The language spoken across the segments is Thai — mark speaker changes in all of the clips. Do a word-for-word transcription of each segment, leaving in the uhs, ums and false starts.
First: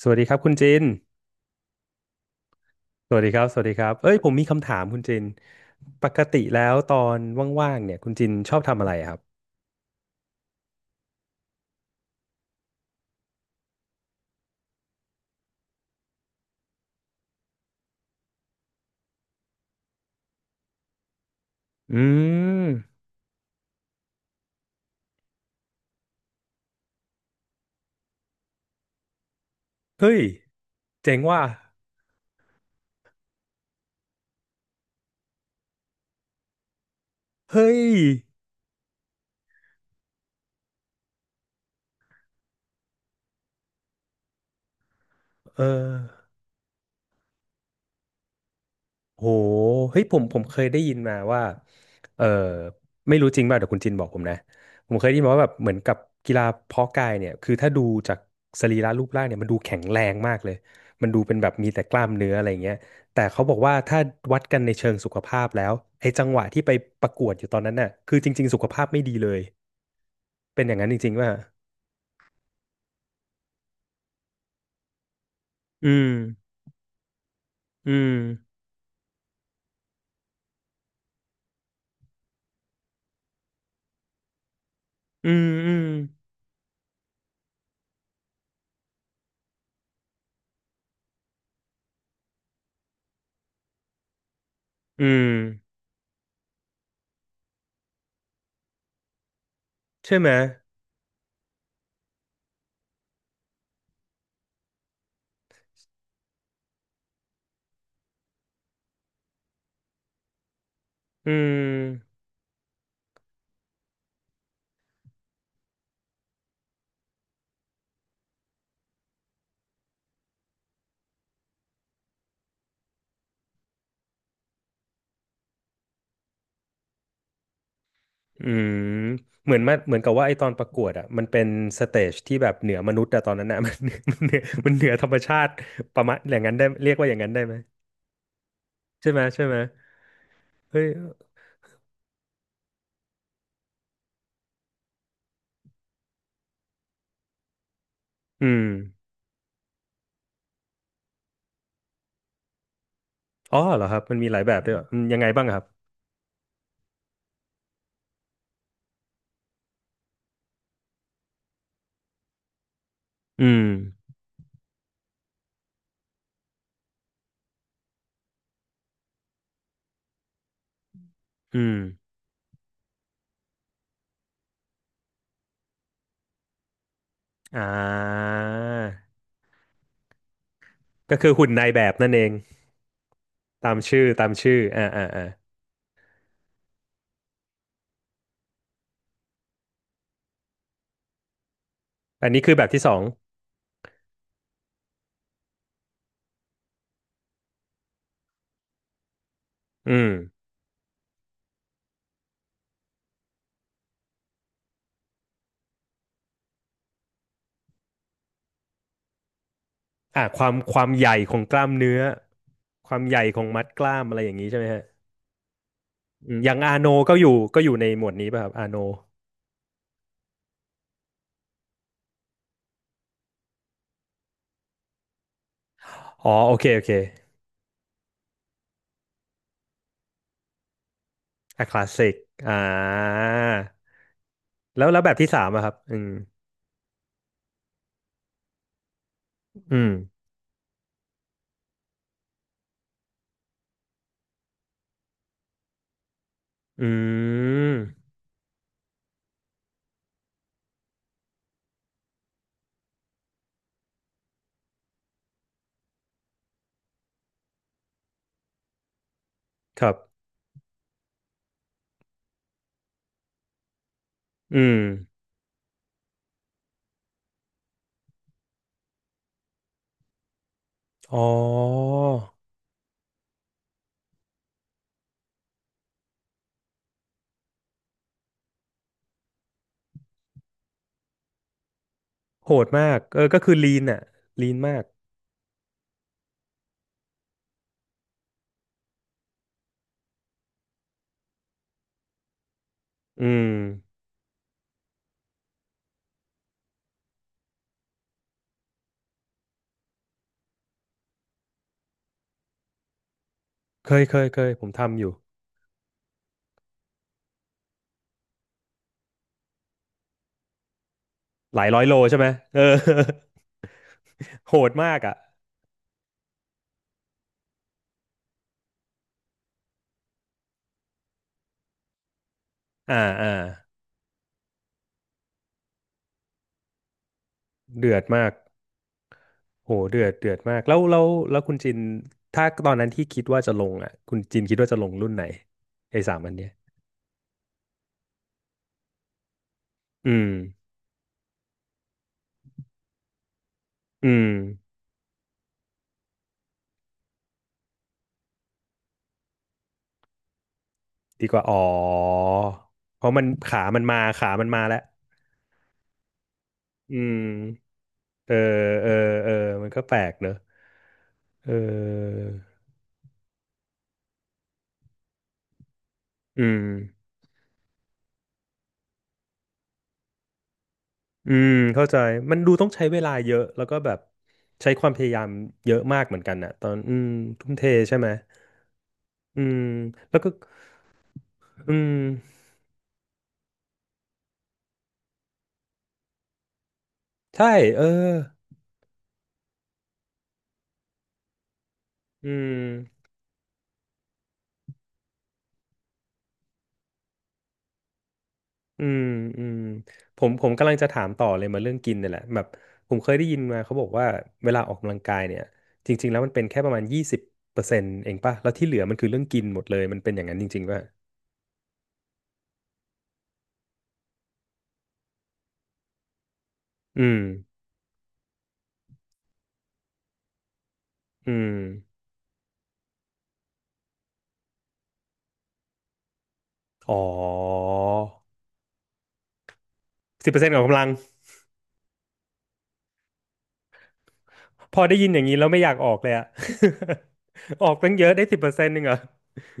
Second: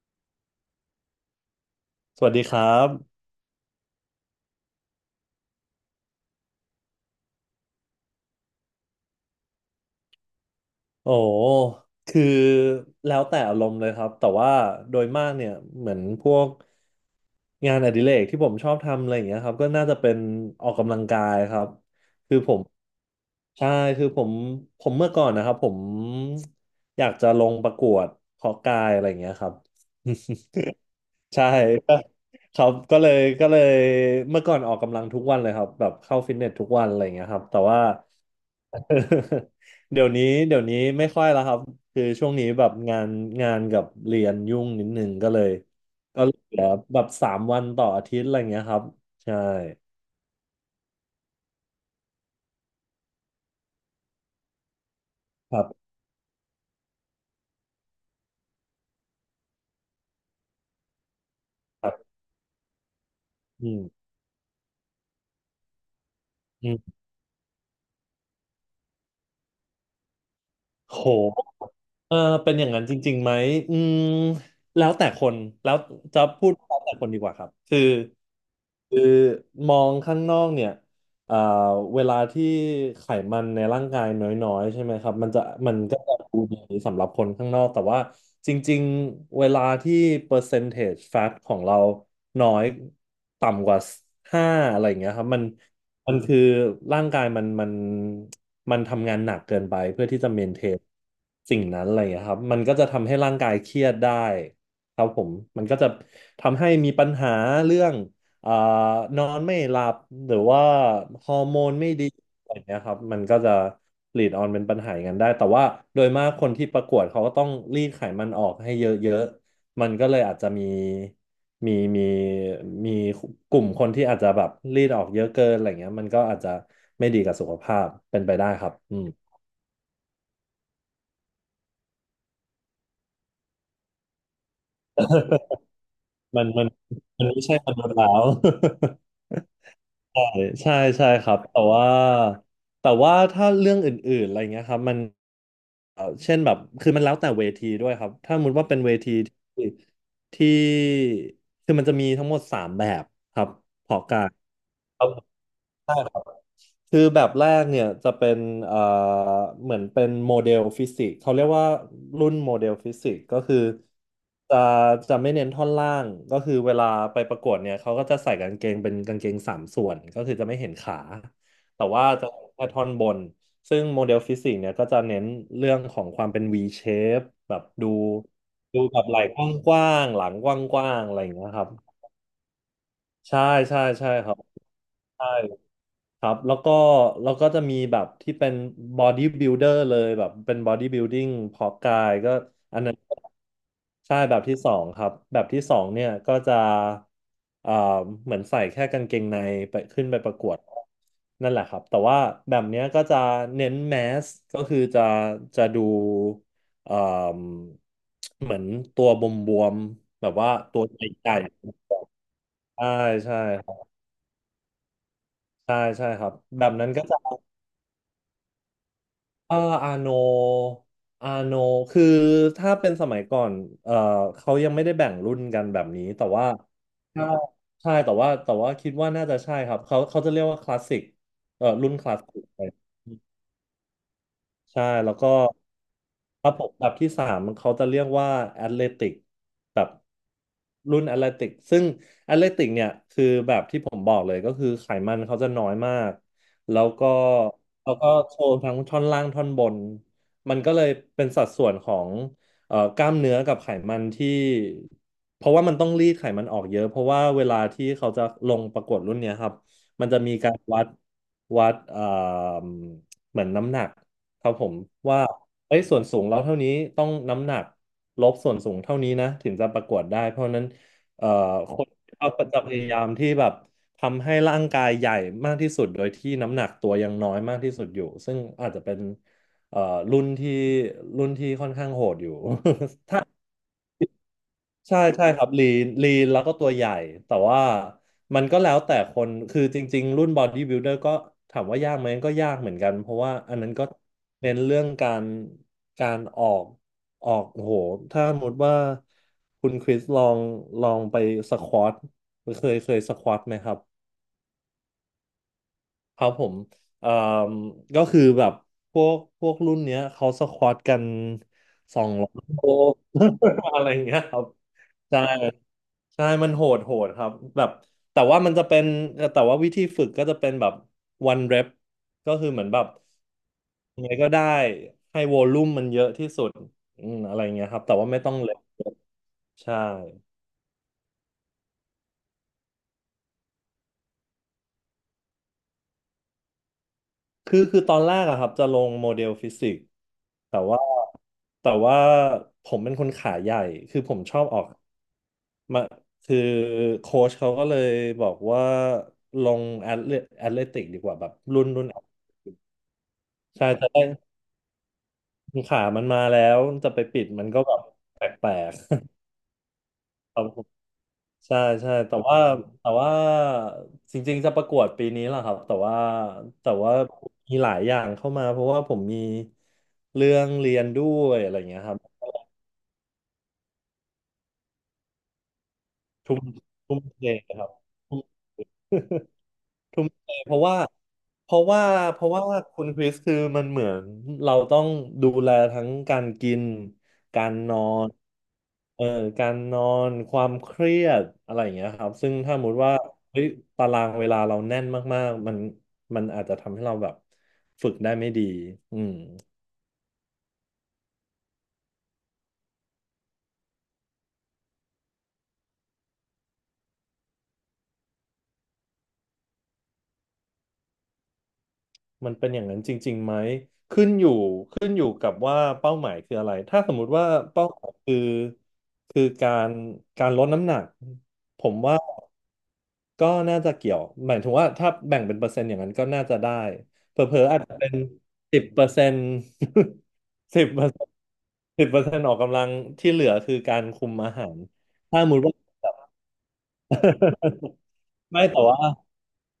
Speaker 1: สวัสดีครับคุณจิน
Speaker 2: สวัสดีครั
Speaker 1: สวั
Speaker 2: บ
Speaker 1: สดีครับ สวัสดีครับ เอ้ยผมมีคำถามคุณจินปกติแล้วตอนว่างๆ เนี่ยคุณจินชอบทำอะไรครับ
Speaker 2: โอ้คือแล้วแต่อารมณ์เลยครับ แต่ว่าโดยมากเนี่ยเหมือนพวกงานอดิเรกที่ผมชอบทำอะไรอย่างเงี้ยครับก็น่าจะเป็นออกกำลังกายครับ
Speaker 1: อื
Speaker 2: คือผม
Speaker 1: ม
Speaker 2: ใช่คือผมผมเมื่อก่อนนะครับผมอยากจะลงประกวดเพาะกายอะไรอย่างเงี้ยครับ
Speaker 1: เฮ้ยเจ๋งว่ะ
Speaker 2: ใช่ ก็ครับก็เลยก็เลยเมื่อก่อนออกกำลังทุกวันเลยครับแบบเข้าฟิตเนสทุกวันอะไรอย่างเงี้ยครับแต่
Speaker 1: เฮ้
Speaker 2: ว่า
Speaker 1: ย
Speaker 2: เดี๋ยวนี้เดี๋ยวนี้ไม่ค่อยแล้วครับคือช่วงนี้แบบงานงานกับเรียนยุ่งนิดนึงก็เลย
Speaker 1: เอ
Speaker 2: ก็
Speaker 1: อ
Speaker 2: เหลือแบบสามวันต่ออาทิตย์อะไรอย่างเงี้ยครับ
Speaker 1: โห
Speaker 2: ใช่
Speaker 1: เฮ้ยผมผมเคยได้ยินมาว่าเออไม่รู้จริงป่ะเดี๋ยวคุณจินบอกผมนะผมเคยได้ยินมาว่าแบบ
Speaker 2: ครั
Speaker 1: เหมือน
Speaker 2: บ
Speaker 1: กับกีฬาเพาะกายเนี่ยคือถ้าดูจากสรีระรูปร่างเนี่ยมันดูแข็งแรงมากเลยมันดูเป็นแบบมีแต่
Speaker 2: ครั
Speaker 1: กล้าม
Speaker 2: บ
Speaker 1: เนื้ออะไรเงี้ยแต่เขาบอก
Speaker 2: อื
Speaker 1: ว่า
Speaker 2: ม
Speaker 1: ถ้าวัดกันในเชิงสุขภาพแล้วไอ้จังหวะที่
Speaker 2: อื
Speaker 1: ไป
Speaker 2: ม
Speaker 1: ประกวดอยู่ตอนนั้นน่ะคือจริงๆสุขภาพไม่ดีเลยเป็นอย่างนั้นจ
Speaker 2: โ
Speaker 1: ริงๆป่ะ
Speaker 2: ห เออเป็นอย่างนั้นจริงๆไหมอืมแล้วแต่คนแล้ว
Speaker 1: อืม
Speaker 2: จะพูดแล้วแต่คนดีกว่าครับคือ
Speaker 1: อืม
Speaker 2: คือมองข้างนอกเนี่ยเอ่อเวลาที่ไขมันในร่างกายน้อยๆใช่ไหมครับมั
Speaker 1: อื
Speaker 2: นจะ
Speaker 1: มอื
Speaker 2: มัน
Speaker 1: ม
Speaker 2: ก็จะดูดีสำหรับคนข้างนอกแต่ว่าจริงๆเวลาที่เปอร์เซน g e fat ของเราน้อยต่ำกว่าห้าอะไรอย่าง
Speaker 1: อื
Speaker 2: เงี้ยครับ
Speaker 1: ม
Speaker 2: มัน มันคือร่างกายมันมันมันทำงานหนักเกินไปเพื่อ
Speaker 1: ใช่
Speaker 2: ที่
Speaker 1: ไหม
Speaker 2: จะเมนเทนสิ่งนั้นอะไรอย่างเงี้ยครับมันก็จะทำให้ร่างกายเครียดได้ครับผมมันก็จะทำให้มีปัญหาเรื่องเอ่อนอนไม่หลับหรือว่าฮ
Speaker 1: อื
Speaker 2: อร์โมนไม่ดี
Speaker 1: ม
Speaker 2: อะไรอย่างเงี้ยครับมันก็จะลีดออนเป็นปัญหาอย่างนั้นได้แต่ว่าโดยมากคนที่ประกวดเขาก็ต้องรีดไขมันออกให้เยอะๆมันก็เลยอาจจะมี มีมีมีกลุ่มคนที่อาจจะแบบรีดออกเยอะเกินอะไรเงี้ยมันก็อาจจะไม่ดีกับสุขภาพเป็นไป
Speaker 1: อื
Speaker 2: ได้ครั
Speaker 1: ม
Speaker 2: บอืม
Speaker 1: เหมือนมาเหมือนกับว่าไอตอนประกวดอ่ะมันเป็นสเตจที่แบบเหนือมนุษย์อะตอนนั้นอะ มันมันเหนือมันเหนือธรรมชาติประมาณอย่า
Speaker 2: มั
Speaker 1: ง
Speaker 2: น
Speaker 1: นั้น
Speaker 2: มั
Speaker 1: ได้
Speaker 2: น
Speaker 1: เรียกว่าอย่าง
Speaker 2: มัน
Speaker 1: นั้นได้
Speaker 2: ไม่
Speaker 1: ไหม
Speaker 2: ใช่มนุษย์แล้ว
Speaker 1: ใช่ไหมใช่ไหม
Speaker 2: ใช่ใช่
Speaker 1: เฮ้ย
Speaker 2: ใช่ครับแต่ว่าแต่ว่าถ้าเรื่องอื่นๆอะไรเงี้ยครับมันเอ่อเช่นแบบคือมันแล้วแต่เวทีด้วยครับถ้าส
Speaker 1: อื
Speaker 2: มมติ
Speaker 1: ม
Speaker 2: ว่าเป็นเวทีที่ที่คือมันจะมีทั้งหมดสามแบบครับ
Speaker 1: อ๋อเหรอครั
Speaker 2: เพาะ
Speaker 1: บมัน
Speaker 2: กา
Speaker 1: มี
Speaker 2: ย
Speaker 1: หลายแบบด้วยเหรออื
Speaker 2: ค
Speaker 1: ม
Speaker 2: รับ
Speaker 1: ยังไงบ้างครับ
Speaker 2: คือแบบแรกเนี่ยจะเป็นเอ่อเหมือนเป็นโมเดลฟิสิกส์เขาเรียกว่ารุ่นโมเดลฟิสิกส์ก็
Speaker 1: อื
Speaker 2: คือ
Speaker 1: ม
Speaker 2: จะจะไม่เน้นท่อนล่างก็คือเวลาไปประกวดเนี่ยเขาก็จะใส่กางเกงเป็นกางเกงสามส่วนก็คือจะไม่เห็นขา
Speaker 1: อืม
Speaker 2: แต่ว่าจะเห็นแค่ท่อนบนซึ่งโมเดลฟิสิกส์เนี่ยก็จะเน้นเรื่องของความเป็น V shape แบ
Speaker 1: อ่
Speaker 2: บดู
Speaker 1: า
Speaker 2: ดูแบบไหล่กว้างๆหลังกว้างๆอะ
Speaker 1: ก็
Speaker 2: ไรอ
Speaker 1: คือ
Speaker 2: ย่างเงี้
Speaker 1: หุ่น
Speaker 2: ยค
Speaker 1: นา
Speaker 2: รับ
Speaker 1: ยแบบนั่นเอง
Speaker 2: ใช่
Speaker 1: ตาม
Speaker 2: ใช่
Speaker 1: ชื่อ
Speaker 2: ใช่
Speaker 1: ตา
Speaker 2: ค
Speaker 1: ม
Speaker 2: รับ
Speaker 1: ชื่ออ่าอ่าอ่า
Speaker 2: ใช่ ครับแล้วก็แล้วก็จะมีแบบที่เป็น body builder เลยแบบเป็น body building เพาะกาย
Speaker 1: อั
Speaker 2: ก็
Speaker 1: นนี้คือแบบ
Speaker 2: อั
Speaker 1: ที่
Speaker 2: น
Speaker 1: ส
Speaker 2: นั้
Speaker 1: อ
Speaker 2: น
Speaker 1: ง
Speaker 2: ใช่แบบที่สองครับแบบที่สองเนี่ยก็จะเอ่อเหมือนใส่แค่กางเกงในไป
Speaker 1: อื
Speaker 2: ขึ้
Speaker 1: ม
Speaker 2: นไปประกวดนั่นแหละครับแต่ว่าแบบเนี้ยก็จะเน้นแมสก็คือจะจะดูเอ่มเหมือนตัวบวม
Speaker 1: อ่า
Speaker 2: ๆแบบ
Speaker 1: ควา
Speaker 2: ว่า
Speaker 1: มค
Speaker 2: ตัว
Speaker 1: วาม
Speaker 2: ให
Speaker 1: ใหญ่ข
Speaker 2: ญ่
Speaker 1: องกล้ามเนื้อ
Speaker 2: ๆใช่
Speaker 1: ความใหญ่
Speaker 2: ใช่
Speaker 1: ของมัด
Speaker 2: ครั
Speaker 1: ก
Speaker 2: บ
Speaker 1: ล้ามอะไรอย่างนี้ใช่ไหมฮะ
Speaker 2: ใช่ใช่ครั
Speaker 1: อื
Speaker 2: บ
Speaker 1: มอย่าง
Speaker 2: แบ
Speaker 1: อา
Speaker 2: บ
Speaker 1: โน
Speaker 2: นั้นก็
Speaker 1: ก็
Speaker 2: จะ
Speaker 1: อยู่ก็อยู่ในหมวดนี้ป่ะครับอาโน
Speaker 2: เอออาโนอาโนคือถ้าเป็นสมัยก่อนเออเขายังไม่ได้แบ่งรุ่นกันแบบนี้แต่
Speaker 1: อ๋อ
Speaker 2: ว่า
Speaker 1: โอเคโอเค
Speaker 2: ถ้าใช่แต่ว่าแต่ว่าคิดว่าน่าจะใช่ครับเขาเขาจะเรียกว่าคลาสสิกเอ
Speaker 1: อะ
Speaker 2: อ
Speaker 1: คลาส
Speaker 2: รุ่นค
Speaker 1: สิก
Speaker 2: ลาสสิก
Speaker 1: อ่
Speaker 2: ไป
Speaker 1: าแล้
Speaker 2: ใช่
Speaker 1: วแล้วแบ
Speaker 2: แล้ว
Speaker 1: บ
Speaker 2: ก็
Speaker 1: ที่สามอะครับอืม
Speaker 2: ระบบแบบที่สามมันเขาจะเรียกว่าแอตเลติก
Speaker 1: อื
Speaker 2: แบ
Speaker 1: ม
Speaker 2: บรุ่นแอตเลติกซึ่งแอตเลติกเนี่ยคือแบบที่ผมบอกเลยก็คือไขมันเขาจะน้อยมากแล้
Speaker 1: อื
Speaker 2: วก็แล้วก็
Speaker 1: ม
Speaker 2: โชว์ทั้งท่อนล่างท่อนบนมันก็เลยเป็นสัดส่วนของเอ่อกล้ามเนื้อกับไขมันที่เพราะว่ามันต้องรีดไขมันออกเยอะเพราะว่าเวลาที่เขาจะลงประกวดรุ่นเนี้ยครับ
Speaker 1: ครั
Speaker 2: มันจะ
Speaker 1: บ
Speaker 2: มีการวัดวัดเอ่อเหมือนน้ำหนัก ครับ
Speaker 1: อื
Speaker 2: ผม
Speaker 1: ม
Speaker 2: ว่าเอ้ยส่วนสูงเราเท่านี้ต้องน้ำหนักลบส่วนสูงเท่านี้นะถึงจะประกวดได้ เพราะฉะนั้น
Speaker 1: อ๋อ
Speaker 2: เอ่อคนเขาก็จะพยายามที่แบบทำให้ร่างกายใหญ่มากที่สุดโดยที่น้ำหนักตัวยังน้อยมากที่สุดอยู่ซึ่งอาจจะเป็นเอ่อรุ่นที่รุ่นที่ค่อนข้างโหดอยู่
Speaker 1: โหดมากเออก็คือลีนอะลีนมาก
Speaker 2: ใช่ใช่ครับลีนลีนแล้วก็ตัวใหญ่แต่ว่ามันก็แล้วแต่คนคือจริงๆรุ่นบอดี้บิ l เดอร์ก็ถามว่ายากไหมก็ยากเหมือนกันเพราะ
Speaker 1: อื
Speaker 2: ว่า
Speaker 1: ม
Speaker 2: อันนั้นก็เน้นเรื่องการการออกออกโอ้โหถ้าสมมติว่าคุณคริสลองลองไปสควอตเคยเคยสควอตไหมครับ
Speaker 1: เคยเคยเคยผมทำอยู่
Speaker 2: ครับผมเอ่อก็คือแบบพวกพวกรุ่นเนี้ยเขาสควอตกัน
Speaker 1: หลายร้อยโล
Speaker 2: สอง
Speaker 1: ใช่ไหม
Speaker 2: ร้อย
Speaker 1: เออ
Speaker 2: โล อะไรอย่างเงี้ยครั บ
Speaker 1: โหดมากอะ
Speaker 2: ใช่ใช่มันโหดโหดครับแบบแต่ว่ามันจะเป็นแต่ว่าวิธีฝึกก็จะเป็นแบบ one rep ก็คือเหมือนแบบ
Speaker 1: อ่าอ่า
Speaker 2: ยังไงก็ได้ให้วอลลุ่มมันเยอะที่สุดอืมอะไรอย่างเงี้ยครับ
Speaker 1: เดื
Speaker 2: แต่
Speaker 1: อด
Speaker 2: ว่าไม่
Speaker 1: มา
Speaker 2: ต้
Speaker 1: ก
Speaker 2: องเล็ก
Speaker 1: โห
Speaker 2: ใช่
Speaker 1: เดือดเดือดมากแล้วแล้วแล้วคุณจินถ้าตอนนั้นที่คิดว่าจะลงอ่ะคุณจินคิดว่าจะลงรุ่นไหนไอ้สามอันเนี้ย
Speaker 2: คือคือตอนแรกอะครับจะลงโมเดลฟิสิกส์
Speaker 1: อืม
Speaker 2: แต่ว่าแต่ว่าผมเป็นคนขาใหญ่คือ
Speaker 1: อื
Speaker 2: ผม
Speaker 1: ม
Speaker 2: ชอบออกมาคือโค้ชเขาก็เลยบอกว่าลงแอตเลแอตเลติกดีกว่าแบ
Speaker 1: ดี
Speaker 2: บ
Speaker 1: กว่าอ๋
Speaker 2: รุ่
Speaker 1: อ
Speaker 2: นรุ่น
Speaker 1: เพราะมันขา
Speaker 2: ใช่
Speaker 1: มัน
Speaker 2: จะ
Speaker 1: มา
Speaker 2: ได้
Speaker 1: ขามันมาแล้ว
Speaker 2: ขามันมาแล้วจะ
Speaker 1: อื
Speaker 2: ไปปิดมันก็
Speaker 1: ม
Speaker 2: แบบแ
Speaker 1: เออ
Speaker 2: ปลก
Speaker 1: เออเออมันก็แปลกเน
Speaker 2: ๆ
Speaker 1: อะ
Speaker 2: ครับผม
Speaker 1: เอ
Speaker 2: ใช่ใช่แต่
Speaker 1: อ
Speaker 2: ว่าแต่ว่าจริงๆจะประกวดปีนี้แหละครับแต่ว่า
Speaker 1: อืม
Speaker 2: แต่ว่ามีหลายอย่างเข้ามาเพราะว่าผมมีเรื่องเรียนด้ว
Speaker 1: อื
Speaker 2: ยอะ
Speaker 1: ม
Speaker 2: ไรอย่างเงี้ย
Speaker 1: เข้า
Speaker 2: ค
Speaker 1: ใจ
Speaker 2: รับ
Speaker 1: มันดูต้องใช้เวลาเยอะแล้วก็แบบใช้ความพยายามเยอะมากเหมือนกัน
Speaker 2: ทุ่ม
Speaker 1: อ่ะตอนอื
Speaker 2: ทุ่ม
Speaker 1: ม
Speaker 2: เท
Speaker 1: ทุ่
Speaker 2: ค
Speaker 1: มเท
Speaker 2: รับ
Speaker 1: ใช่ไหม อืม
Speaker 2: ทุ่ม
Speaker 1: แล้ว
Speaker 2: เท
Speaker 1: ก็
Speaker 2: เพราะว่าเพราะ
Speaker 1: อื
Speaker 2: ว่า
Speaker 1: ม
Speaker 2: เพราะว่าคุณคริสคือมันเหมือนเราต้องดูแลทั้งการกินกา
Speaker 1: ใช่
Speaker 2: รนอ
Speaker 1: เออ
Speaker 2: นเอ่อการนอนความเครียดอะไรอย่างเงี้ยครับ
Speaker 1: อื
Speaker 2: ซึ่งถ้าสมมติว่า
Speaker 1: ม
Speaker 2: เฮ้ยตารางเวลาเราแน่นมากๆมันมันอาจจะทำให้เราแบบฝึกได้ไม่ดี
Speaker 1: อื
Speaker 2: อื
Speaker 1: ม
Speaker 2: ม
Speaker 1: อืมผมผมกำลังจะถามต่อเลยมาเรื่องกินเนี่ยแหละแบบผมเคยได้ยินมาเขาบอกว่าเวลาออกกำลังกายเนี่ยจริงๆแล้วมันเป็นแค่ประมาณยี่สิบเปอร์เซ็นต์เองป่ะแล้วที่เหลือมันคือเรื่องกินหมดเลยมันเป็นอย่างนั้นจริงๆป่ะ
Speaker 2: มันเป็นอย่างนั้นจริงๆไหมขึ้นอยู่ขึ้นอยู่กับว่าเป้าหมายคืออะไรถ้าสม
Speaker 1: อื
Speaker 2: มุติ
Speaker 1: ม
Speaker 2: ว่าเป้าหมายคือคือการการลดน้ำหนัก
Speaker 1: อืม
Speaker 2: ผมว่า ก็น่าจะเกี่ยวหมายถึงว่าถ้าแบ่งเป็นเปอร์เซ็นต์อย่างนั้นก็น่าจะได้
Speaker 1: อ๋อ
Speaker 2: เป็นสิบเปอร์เซ็นต์
Speaker 1: สิบเปอร์เซ็นต์ข อ
Speaker 2: สิ
Speaker 1: ง
Speaker 2: บ
Speaker 1: กำ
Speaker 2: เป
Speaker 1: ลั
Speaker 2: อ
Speaker 1: ง
Speaker 2: ร์เซ็นต์สิบเปอร์เซ็นต์ออกกำลังที่เหลือคือการคุมอาหาร
Speaker 1: พอได้ยินอ
Speaker 2: ถ้า
Speaker 1: ย่า
Speaker 2: ส
Speaker 1: ง
Speaker 2: มม
Speaker 1: นี้
Speaker 2: ติ
Speaker 1: แล้ว
Speaker 2: ว่า
Speaker 1: ไม่อยากออกเลยอะ ออก ตั้งเยอะได้สิบ
Speaker 2: ไม่
Speaker 1: เปอร์
Speaker 2: แต่
Speaker 1: เซ็นต์
Speaker 2: ว่า
Speaker 1: นึงเหรอ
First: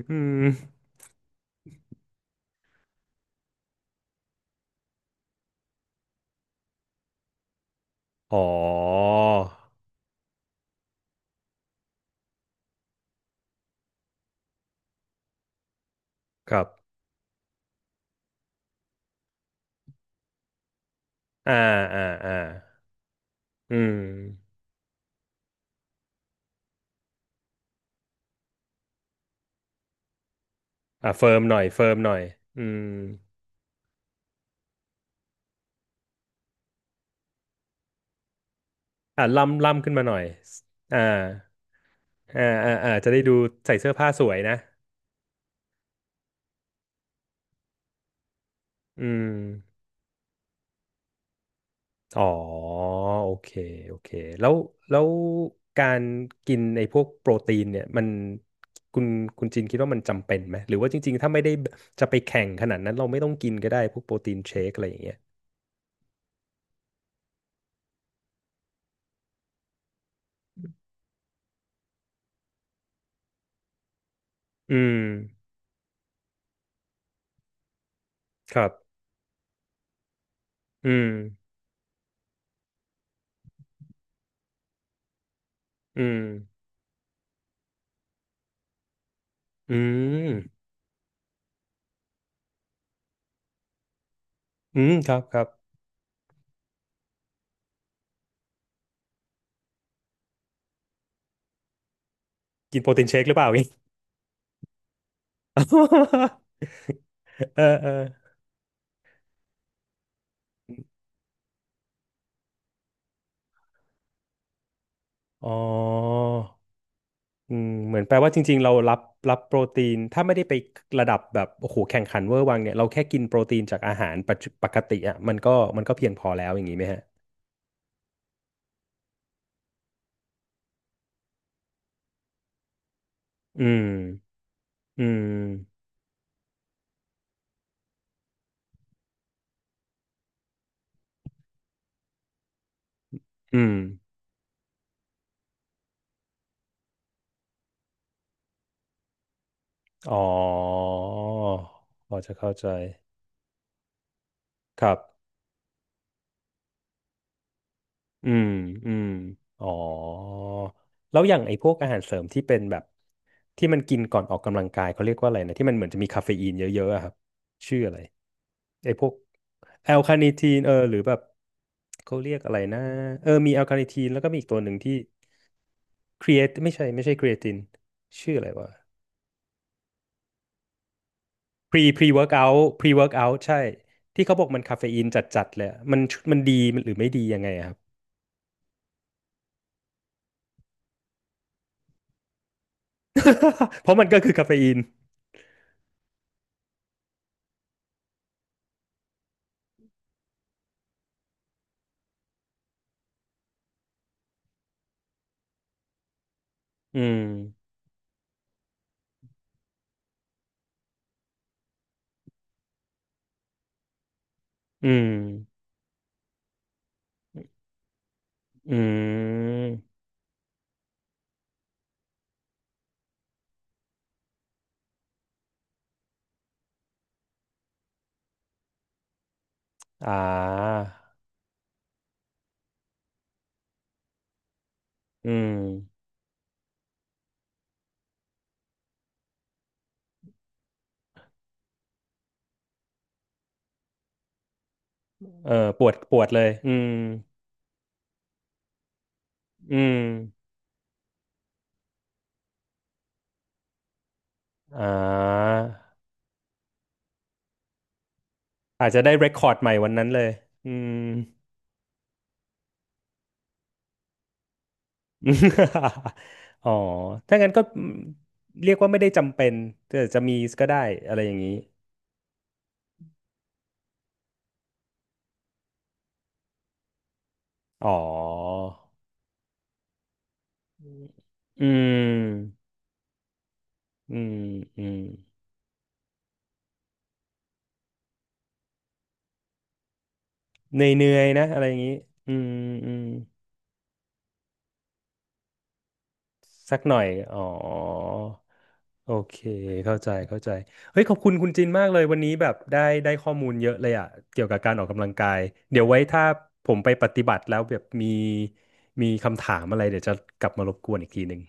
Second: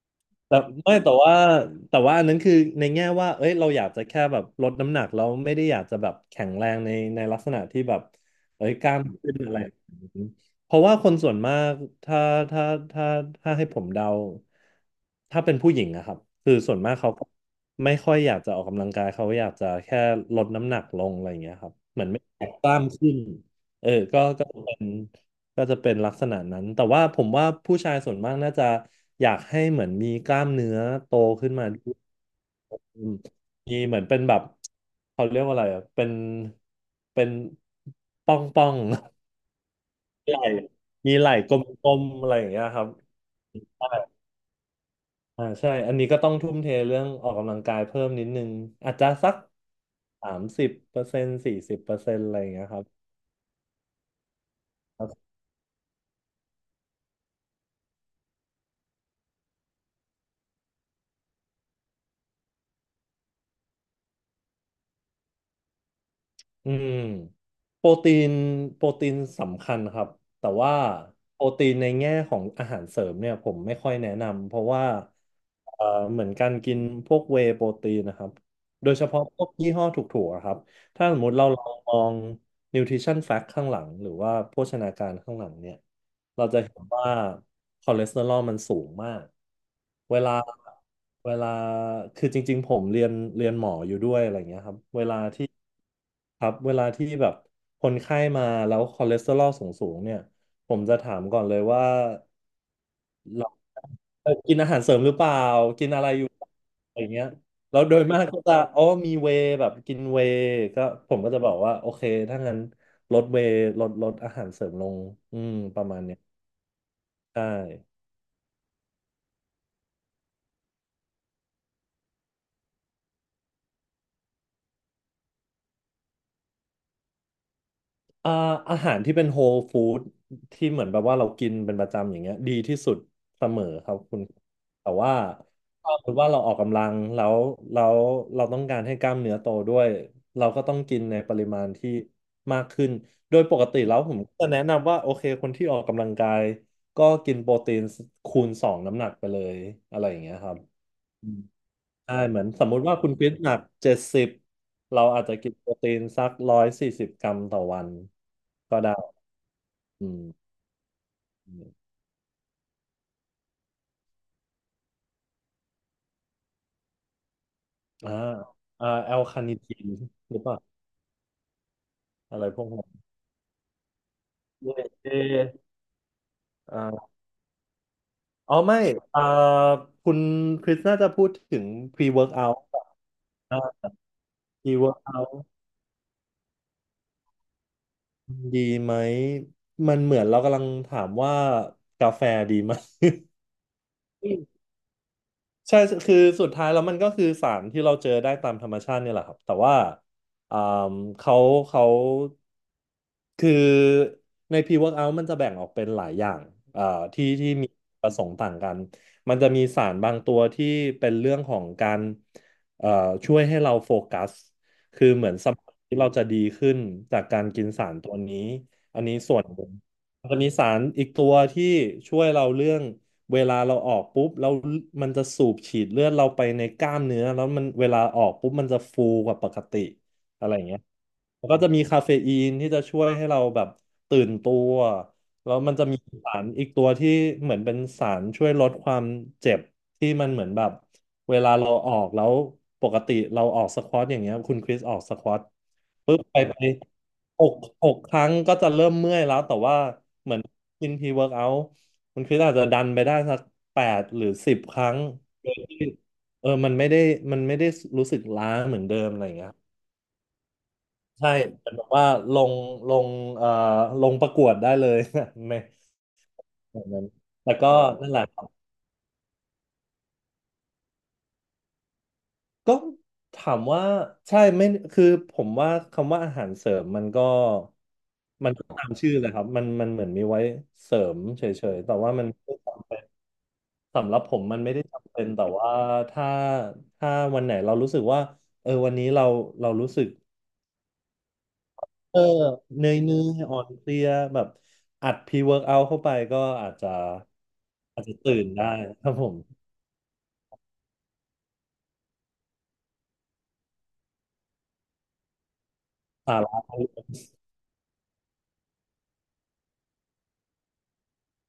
Speaker 1: อืม
Speaker 2: แต่ไม่แต่ว่าแต่ว่าอันนั้นคือในแง่ว่าเอ้ยเราอยากจะแค่แบบลดน้ำหนักเราไม่ได้อยากจะแบบแข็งแรงในในลักษณะที่แบบ
Speaker 1: อ๋อ
Speaker 2: เอ้ยกล้ามขึ้นอะไรอย่างนี้เพราะว่าคนส่วนมากถ้าถ้าถ้าถ้าให้ผมเดาถ้าเป็นผู้หญิงนะครับคื
Speaker 1: ค
Speaker 2: อ
Speaker 1: รับ
Speaker 2: ส่วนมากเขาก็ไม่ค่อยอยากจะออกกำลังกายเขาอยากจะแค่ลดน้ำหนักลงอะไรอย่างเงี้
Speaker 1: อ่า
Speaker 2: ยครับเห
Speaker 1: อ่า
Speaker 2: มือนไม่
Speaker 1: อ่า
Speaker 2: อยากกล้ามขึ้น
Speaker 1: อื
Speaker 2: เอ
Speaker 1: ม
Speaker 2: อก็ก็เป็น ก็จะเป็นลักษณะนั้น แต่ว่าผมว่าผู้ชายส่วนมากน่าจะอยากให้เหมือนมีกล้ามเนื้อ
Speaker 1: อ่ะ
Speaker 2: โต
Speaker 1: เฟิร์ม
Speaker 2: ขึ้
Speaker 1: ห
Speaker 2: น
Speaker 1: น่อย
Speaker 2: มาด้
Speaker 1: เฟิ
Speaker 2: ว
Speaker 1: ร์
Speaker 2: ย
Speaker 1: มหน่อยอืม
Speaker 2: อืมมีเหมือนเป็นแบบเขาเรียกว่าอะไรอ่ะเป็นเป็นป้องป้อง
Speaker 1: อ่ะล่ำล่ำขึ้นมาหน่อย
Speaker 2: ไหล่
Speaker 1: อ่า
Speaker 2: มีไหล่กลมๆอะไร
Speaker 1: อ่า
Speaker 2: อย่างเงี้ย
Speaker 1: อ่า
Speaker 2: ครับ
Speaker 1: อ่าจะได้ดูใส่
Speaker 2: ใช่
Speaker 1: เสื้อผ้าสวยนะ
Speaker 2: อ่าใช่อันนี้ก็ต้องทุ่มเทเรื่องออกกำลังกายเพิ่มนิดนึงอาจ
Speaker 1: อื
Speaker 2: จะสั
Speaker 1: ม
Speaker 2: กสามสิบเปอร์เซ็นต์สี่สิบเปอร์เซ็น
Speaker 1: อ๋
Speaker 2: ต์
Speaker 1: อ
Speaker 2: อะไรอย่างเงี้ย
Speaker 1: โอ
Speaker 2: ครับ
Speaker 1: เคโอเคแล้วแล้วการกินไอ้พวกโปรตีนเนี่ยมันคุณคุณจินคิดว่ามันจำเป็นไหมหรือว่าจริงๆถ้าไม่ได้จะไปแข่งขนาดนั้นเราไม่ต้องกินก็ได้พวกโปรตีนเชคอะไรอย่างเงี้ย
Speaker 2: อืมโปรตีนโปรตีนสำคัญครับแต่ว่าโปรตีนในแง่ของอาหารเสริมเนี่ยผมไม่ค่อยแนะนำเพราะ
Speaker 1: อื
Speaker 2: ว่า
Speaker 1: ม
Speaker 2: เอ่อเหมือนการกินพวกเวย์โปรตีนนะครับ
Speaker 1: ครับ
Speaker 2: โดยเฉพาะพวกยี่ห้อถูกๆอะครับ
Speaker 1: อื
Speaker 2: ถ้า
Speaker 1: ม
Speaker 2: สมมติเราลองมอง nutrition fact ข้างหลังหรือว่าโภชนาการข้างหลังเนี่ย
Speaker 1: อืม
Speaker 2: เราจะเห็นว่าคอเลสเตอรอลมันสูงมาก
Speaker 1: อื
Speaker 2: เวลา
Speaker 1: ม
Speaker 2: เวลาคือจริงๆผมเรียนเรียนหมออยู่ด้วยอะไรเงี้ยครั
Speaker 1: อื
Speaker 2: บ
Speaker 1: มครับครับ
Speaker 2: ครับเวลาที่แบบคนไข้มาแล้วคอเลสเตอรอลสูงๆเนี่ยผมจะถามก่อนเลยว่า
Speaker 1: กินโปรตีนเชคหรือเป
Speaker 2: เรา
Speaker 1: ล่าอีก
Speaker 2: เออกินอาหารเสริมหรือเปล่ากินอะไรอยู่ อะไรเงี้ย
Speaker 1: เออ
Speaker 2: แล้ว
Speaker 1: เออ
Speaker 2: โดยมากก็จะอ๋อมีเวย์แบบกินเวย์ก็ผมก็จะบอกว่าโอเคถ้างั้นลดเวย์ลดลดอาหารเสริมลงอื
Speaker 1: อ๋อ
Speaker 2: มประมาณเนี้ยใช่
Speaker 1: อืมเหมือนแปลว่าจริงๆ เรารับรับโปรตีนถ้าไม่ได้ไประดับแบบโอ้โหแข่งขันเวอร์วังเนี่ยเราแค่กินโปรตีนจากอาหารปัจจุปกติอ่ะมันก็มันก็เพียงพอแล้วอย่างนี้ไหมฮะ
Speaker 2: อ่าอาหารที่เป็นโฮลฟู้ดที่เหมือนแบบว่าเรากินเป็นประจำอย่างเงี้ยดีที่สุดเสมอ
Speaker 1: อื
Speaker 2: ครับคุณ
Speaker 1: ม
Speaker 2: แต่
Speaker 1: อื
Speaker 2: ว่า
Speaker 1: ม
Speaker 2: ถ้าสมมติว่าเราออกกำลังแล้วแล้วเราต้องการให้กล้ามเนื้อโตด้วยเราก็ต้องกินในปริมาณที่มากขึ้นโดยป
Speaker 1: อื
Speaker 2: ก
Speaker 1: ม
Speaker 2: ติแล้วผมก็จะแนะนำว่าโอเคคนที่ออกกำลังกายก็กินโปรตีนคูณสองน้ำหนักไปเลยอะไรอ
Speaker 1: อ๋
Speaker 2: ย่า
Speaker 1: อ
Speaker 2: งเงี้ยครับ
Speaker 1: พ
Speaker 2: ใช่
Speaker 1: อจะ
Speaker 2: เหมือน
Speaker 1: เข้า
Speaker 2: ส
Speaker 1: ใจ
Speaker 2: มมุติว่าคุณคริสหนักเจ็ดสิบ
Speaker 1: ครับ
Speaker 2: เราอาจจะกินโปรตีนสักร้อยสี่สิบกรัมต่อวัน
Speaker 1: อืม
Speaker 2: ก็
Speaker 1: อื
Speaker 2: ได้
Speaker 1: มอ๋อ
Speaker 2: อืม
Speaker 1: แล้วอย่าง
Speaker 2: อ
Speaker 1: ไอ้พว
Speaker 2: ม
Speaker 1: กอาหารเสริมที่เป็นแบบที่มันกินก่อนออกกำลังกายเขาเรียกว่าอะไรนะที่มันเหมือนจะมีคาเฟอีนเยอะๆอะครับชื่ออะไร
Speaker 2: อ่าอ่า
Speaker 1: ไอ้พว
Speaker 2: แอ
Speaker 1: ก
Speaker 2: ลคานิทีน
Speaker 1: แอลคาเน t
Speaker 2: หรือ
Speaker 1: ที
Speaker 2: เปล่า
Speaker 1: นเออหรือแบบเขาเรีย
Speaker 2: อะ
Speaker 1: ก
Speaker 2: ไร
Speaker 1: อะไร
Speaker 2: พวกนั้
Speaker 1: นะ
Speaker 2: น
Speaker 1: เออมีแอลคาเน t ทีนแล้วก็มีอีกตัวห
Speaker 2: ยู
Speaker 1: นึ่ง
Speaker 2: เอช
Speaker 1: ที่
Speaker 2: เอ
Speaker 1: ครีเอทไม่ใช่ไม่
Speaker 2: อ่า
Speaker 1: ใช่ครีเอตินชื่ออะไร
Speaker 2: อ๋อ
Speaker 1: วะ
Speaker 2: ไม่อ่าคุณคริสน่าจะพูดถึง
Speaker 1: พรีพรีเวิร์กเอา
Speaker 2: pre-workout
Speaker 1: ท์พรีเวิร์กเอาท์
Speaker 2: อ่า
Speaker 1: ใช่ที่เขาบอกมันคาเฟอีนจั
Speaker 2: pre-workout
Speaker 1: ดๆเลยอะมันมันดีมันหรือไม่ดียังไงอะครับ
Speaker 2: ดีไหมมันเหมือนเรากำลังถามว่ากาแฟดีไหม
Speaker 1: เพราะมันก็คือคาเฟอีน
Speaker 2: ใช่คือสุดท้ายแล้วมันก็คือสารที่เราเจอได้ตามธรรมชาติเนี่ยแหละครับแต่ว่าอ่าเขาเขาคือใน pre-workout มันจะแบ่งออกเป็นหลายอย่างอ่า
Speaker 1: อืม
Speaker 2: ที่ที่มีประสงค์ต่างกันมันจะมีสารบางตัวที่เป็นเรื่องของการเอ่อช่วยให้เราโฟกัส
Speaker 1: อื
Speaker 2: คือ
Speaker 1: ม
Speaker 2: เหมือนสมองที่เราจะดีขึ้นจากการกินสารตัวนี้
Speaker 1: อื
Speaker 2: อันนี้ส่วนหนึ่ง
Speaker 1: ม
Speaker 2: มันจะมีสารอีกตัวที่ช่วยเราเรื่อง เวลาเราออกปุ๊บแล้วมันจะสูบฉีดเลือดเราไปในกล้ามเนื้อแล้วมันเวลาออกปุ๊บมันจะฟูกว่าปกติ
Speaker 1: อ่
Speaker 2: อะไรอย่างเงี้
Speaker 1: า
Speaker 2: ยแล้วก็จะมีคาเฟอีนที่จะช่วยให้เราแบบตื่นตัว
Speaker 1: อืม
Speaker 2: แล้วมันจะมีสารอีกตัวที่เหมือนเป็นสารช่วยลดความเจ็บที่มันเหมือนแบบเวลาเราออกแล้วปกติเราออกสควอตอย่างเงี้ยคุณคริสออกสควอต
Speaker 1: เออปวดป
Speaker 2: ปุ๊บ
Speaker 1: วด
Speaker 2: ไป
Speaker 1: เลย
Speaker 2: ไป
Speaker 1: อืม
Speaker 2: หกหกครั้งก็จะเริ่มเมื่อยแล้วแต่
Speaker 1: อื
Speaker 2: ว่า
Speaker 1: ม
Speaker 2: กินพรีเวิร์กเอาท์คุณคริสอาจจะดันไปได้สักแปดหรือสิบค
Speaker 1: อ่
Speaker 2: รั้งโดย
Speaker 1: า
Speaker 2: ที่เออมันไม่ได้มันไม่ได้รู้สึกล้าเหมือน
Speaker 1: อาจ
Speaker 2: เดิ
Speaker 1: จะ
Speaker 2: ม
Speaker 1: ได้
Speaker 2: อะ
Speaker 1: เร
Speaker 2: ไรอ
Speaker 1: ค
Speaker 2: ย่าง
Speaker 1: ค
Speaker 2: เงี้
Speaker 1: อ
Speaker 2: ย
Speaker 1: ร์ดใหม่วันนั้นเลยอืม
Speaker 2: ใช่เป็นแบบว่าลงลงเอ่อลงประกวดได้เลย ไม่
Speaker 1: อ๋อ
Speaker 2: แบบนั้น
Speaker 1: ถ้างั้
Speaker 2: แต่
Speaker 1: นก็
Speaker 2: ก็นั่นแหละครับ
Speaker 1: เรียกว่าไม่ได้จำเป็นแต่จะมีก็ได้อะไรอย่างนี้
Speaker 2: ก็ถามว่าใช่ไม่คือผมว่าคำว่าอาหารเสริมมันก็
Speaker 1: อ๋อ
Speaker 2: มันก็ตามชื่อเลยครับมันมันเหมือนมีไว้เสริมเฉ
Speaker 1: อื
Speaker 2: ยๆแต่ว่ามัน
Speaker 1: ม
Speaker 2: สำห
Speaker 1: อื
Speaker 2: รับผ
Speaker 1: ม
Speaker 2: มมันไม่
Speaker 1: อื
Speaker 2: ได้
Speaker 1: ม
Speaker 2: จำเป็นแต่ว่าถ้าถ้าวันไหนเรารู้สึกว่าเออวันนี้เราเรารู้สึก
Speaker 1: เหนื่อยๆนะอะไรอย่างนี้
Speaker 2: เออ
Speaker 1: อืม
Speaker 2: เห
Speaker 1: อื
Speaker 2: นื่อย
Speaker 1: ม
Speaker 2: เนื่อยอ่อนเพลียแบบอัดพรีเวิร์กเอาเข้าไปก็อาจ
Speaker 1: สัก
Speaker 2: จะ
Speaker 1: หน่อยอ๋อ
Speaker 2: อาจจะตื่นได้ค
Speaker 1: โอ
Speaker 2: รับผม
Speaker 1: เคเข้าใจเข้าใจเฮ้ยขอบคุณคุณจินมากเลยวันนี้แบบได้ได้ข้อมูลเยอะเลยอะเกี่ยวกับการออกกำลังกายเดี๋ยวไว้ถ้า
Speaker 2: สา
Speaker 1: ผ
Speaker 2: ระ
Speaker 1: มไปปฏิบัติแล้วแบบมีมีคำถามอะไรเดี๋ยวจะกลับมารบกวนอีกทีหนึ่ง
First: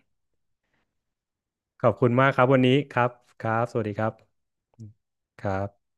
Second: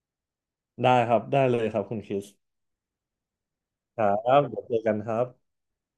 Speaker 2: ได้ครับได้เลยครั
Speaker 1: ข
Speaker 2: บ
Speaker 1: อบ
Speaker 2: คุณ
Speaker 1: คุ
Speaker 2: ค
Speaker 1: ณ
Speaker 2: ริ
Speaker 1: มา
Speaker 2: ส
Speaker 1: กครับวันนี้ครับครับสวัสดี
Speaker 2: ค
Speaker 1: ครั
Speaker 2: รับ
Speaker 1: บ
Speaker 2: เดี๋ยวเจอกันครับ
Speaker 1: ครับ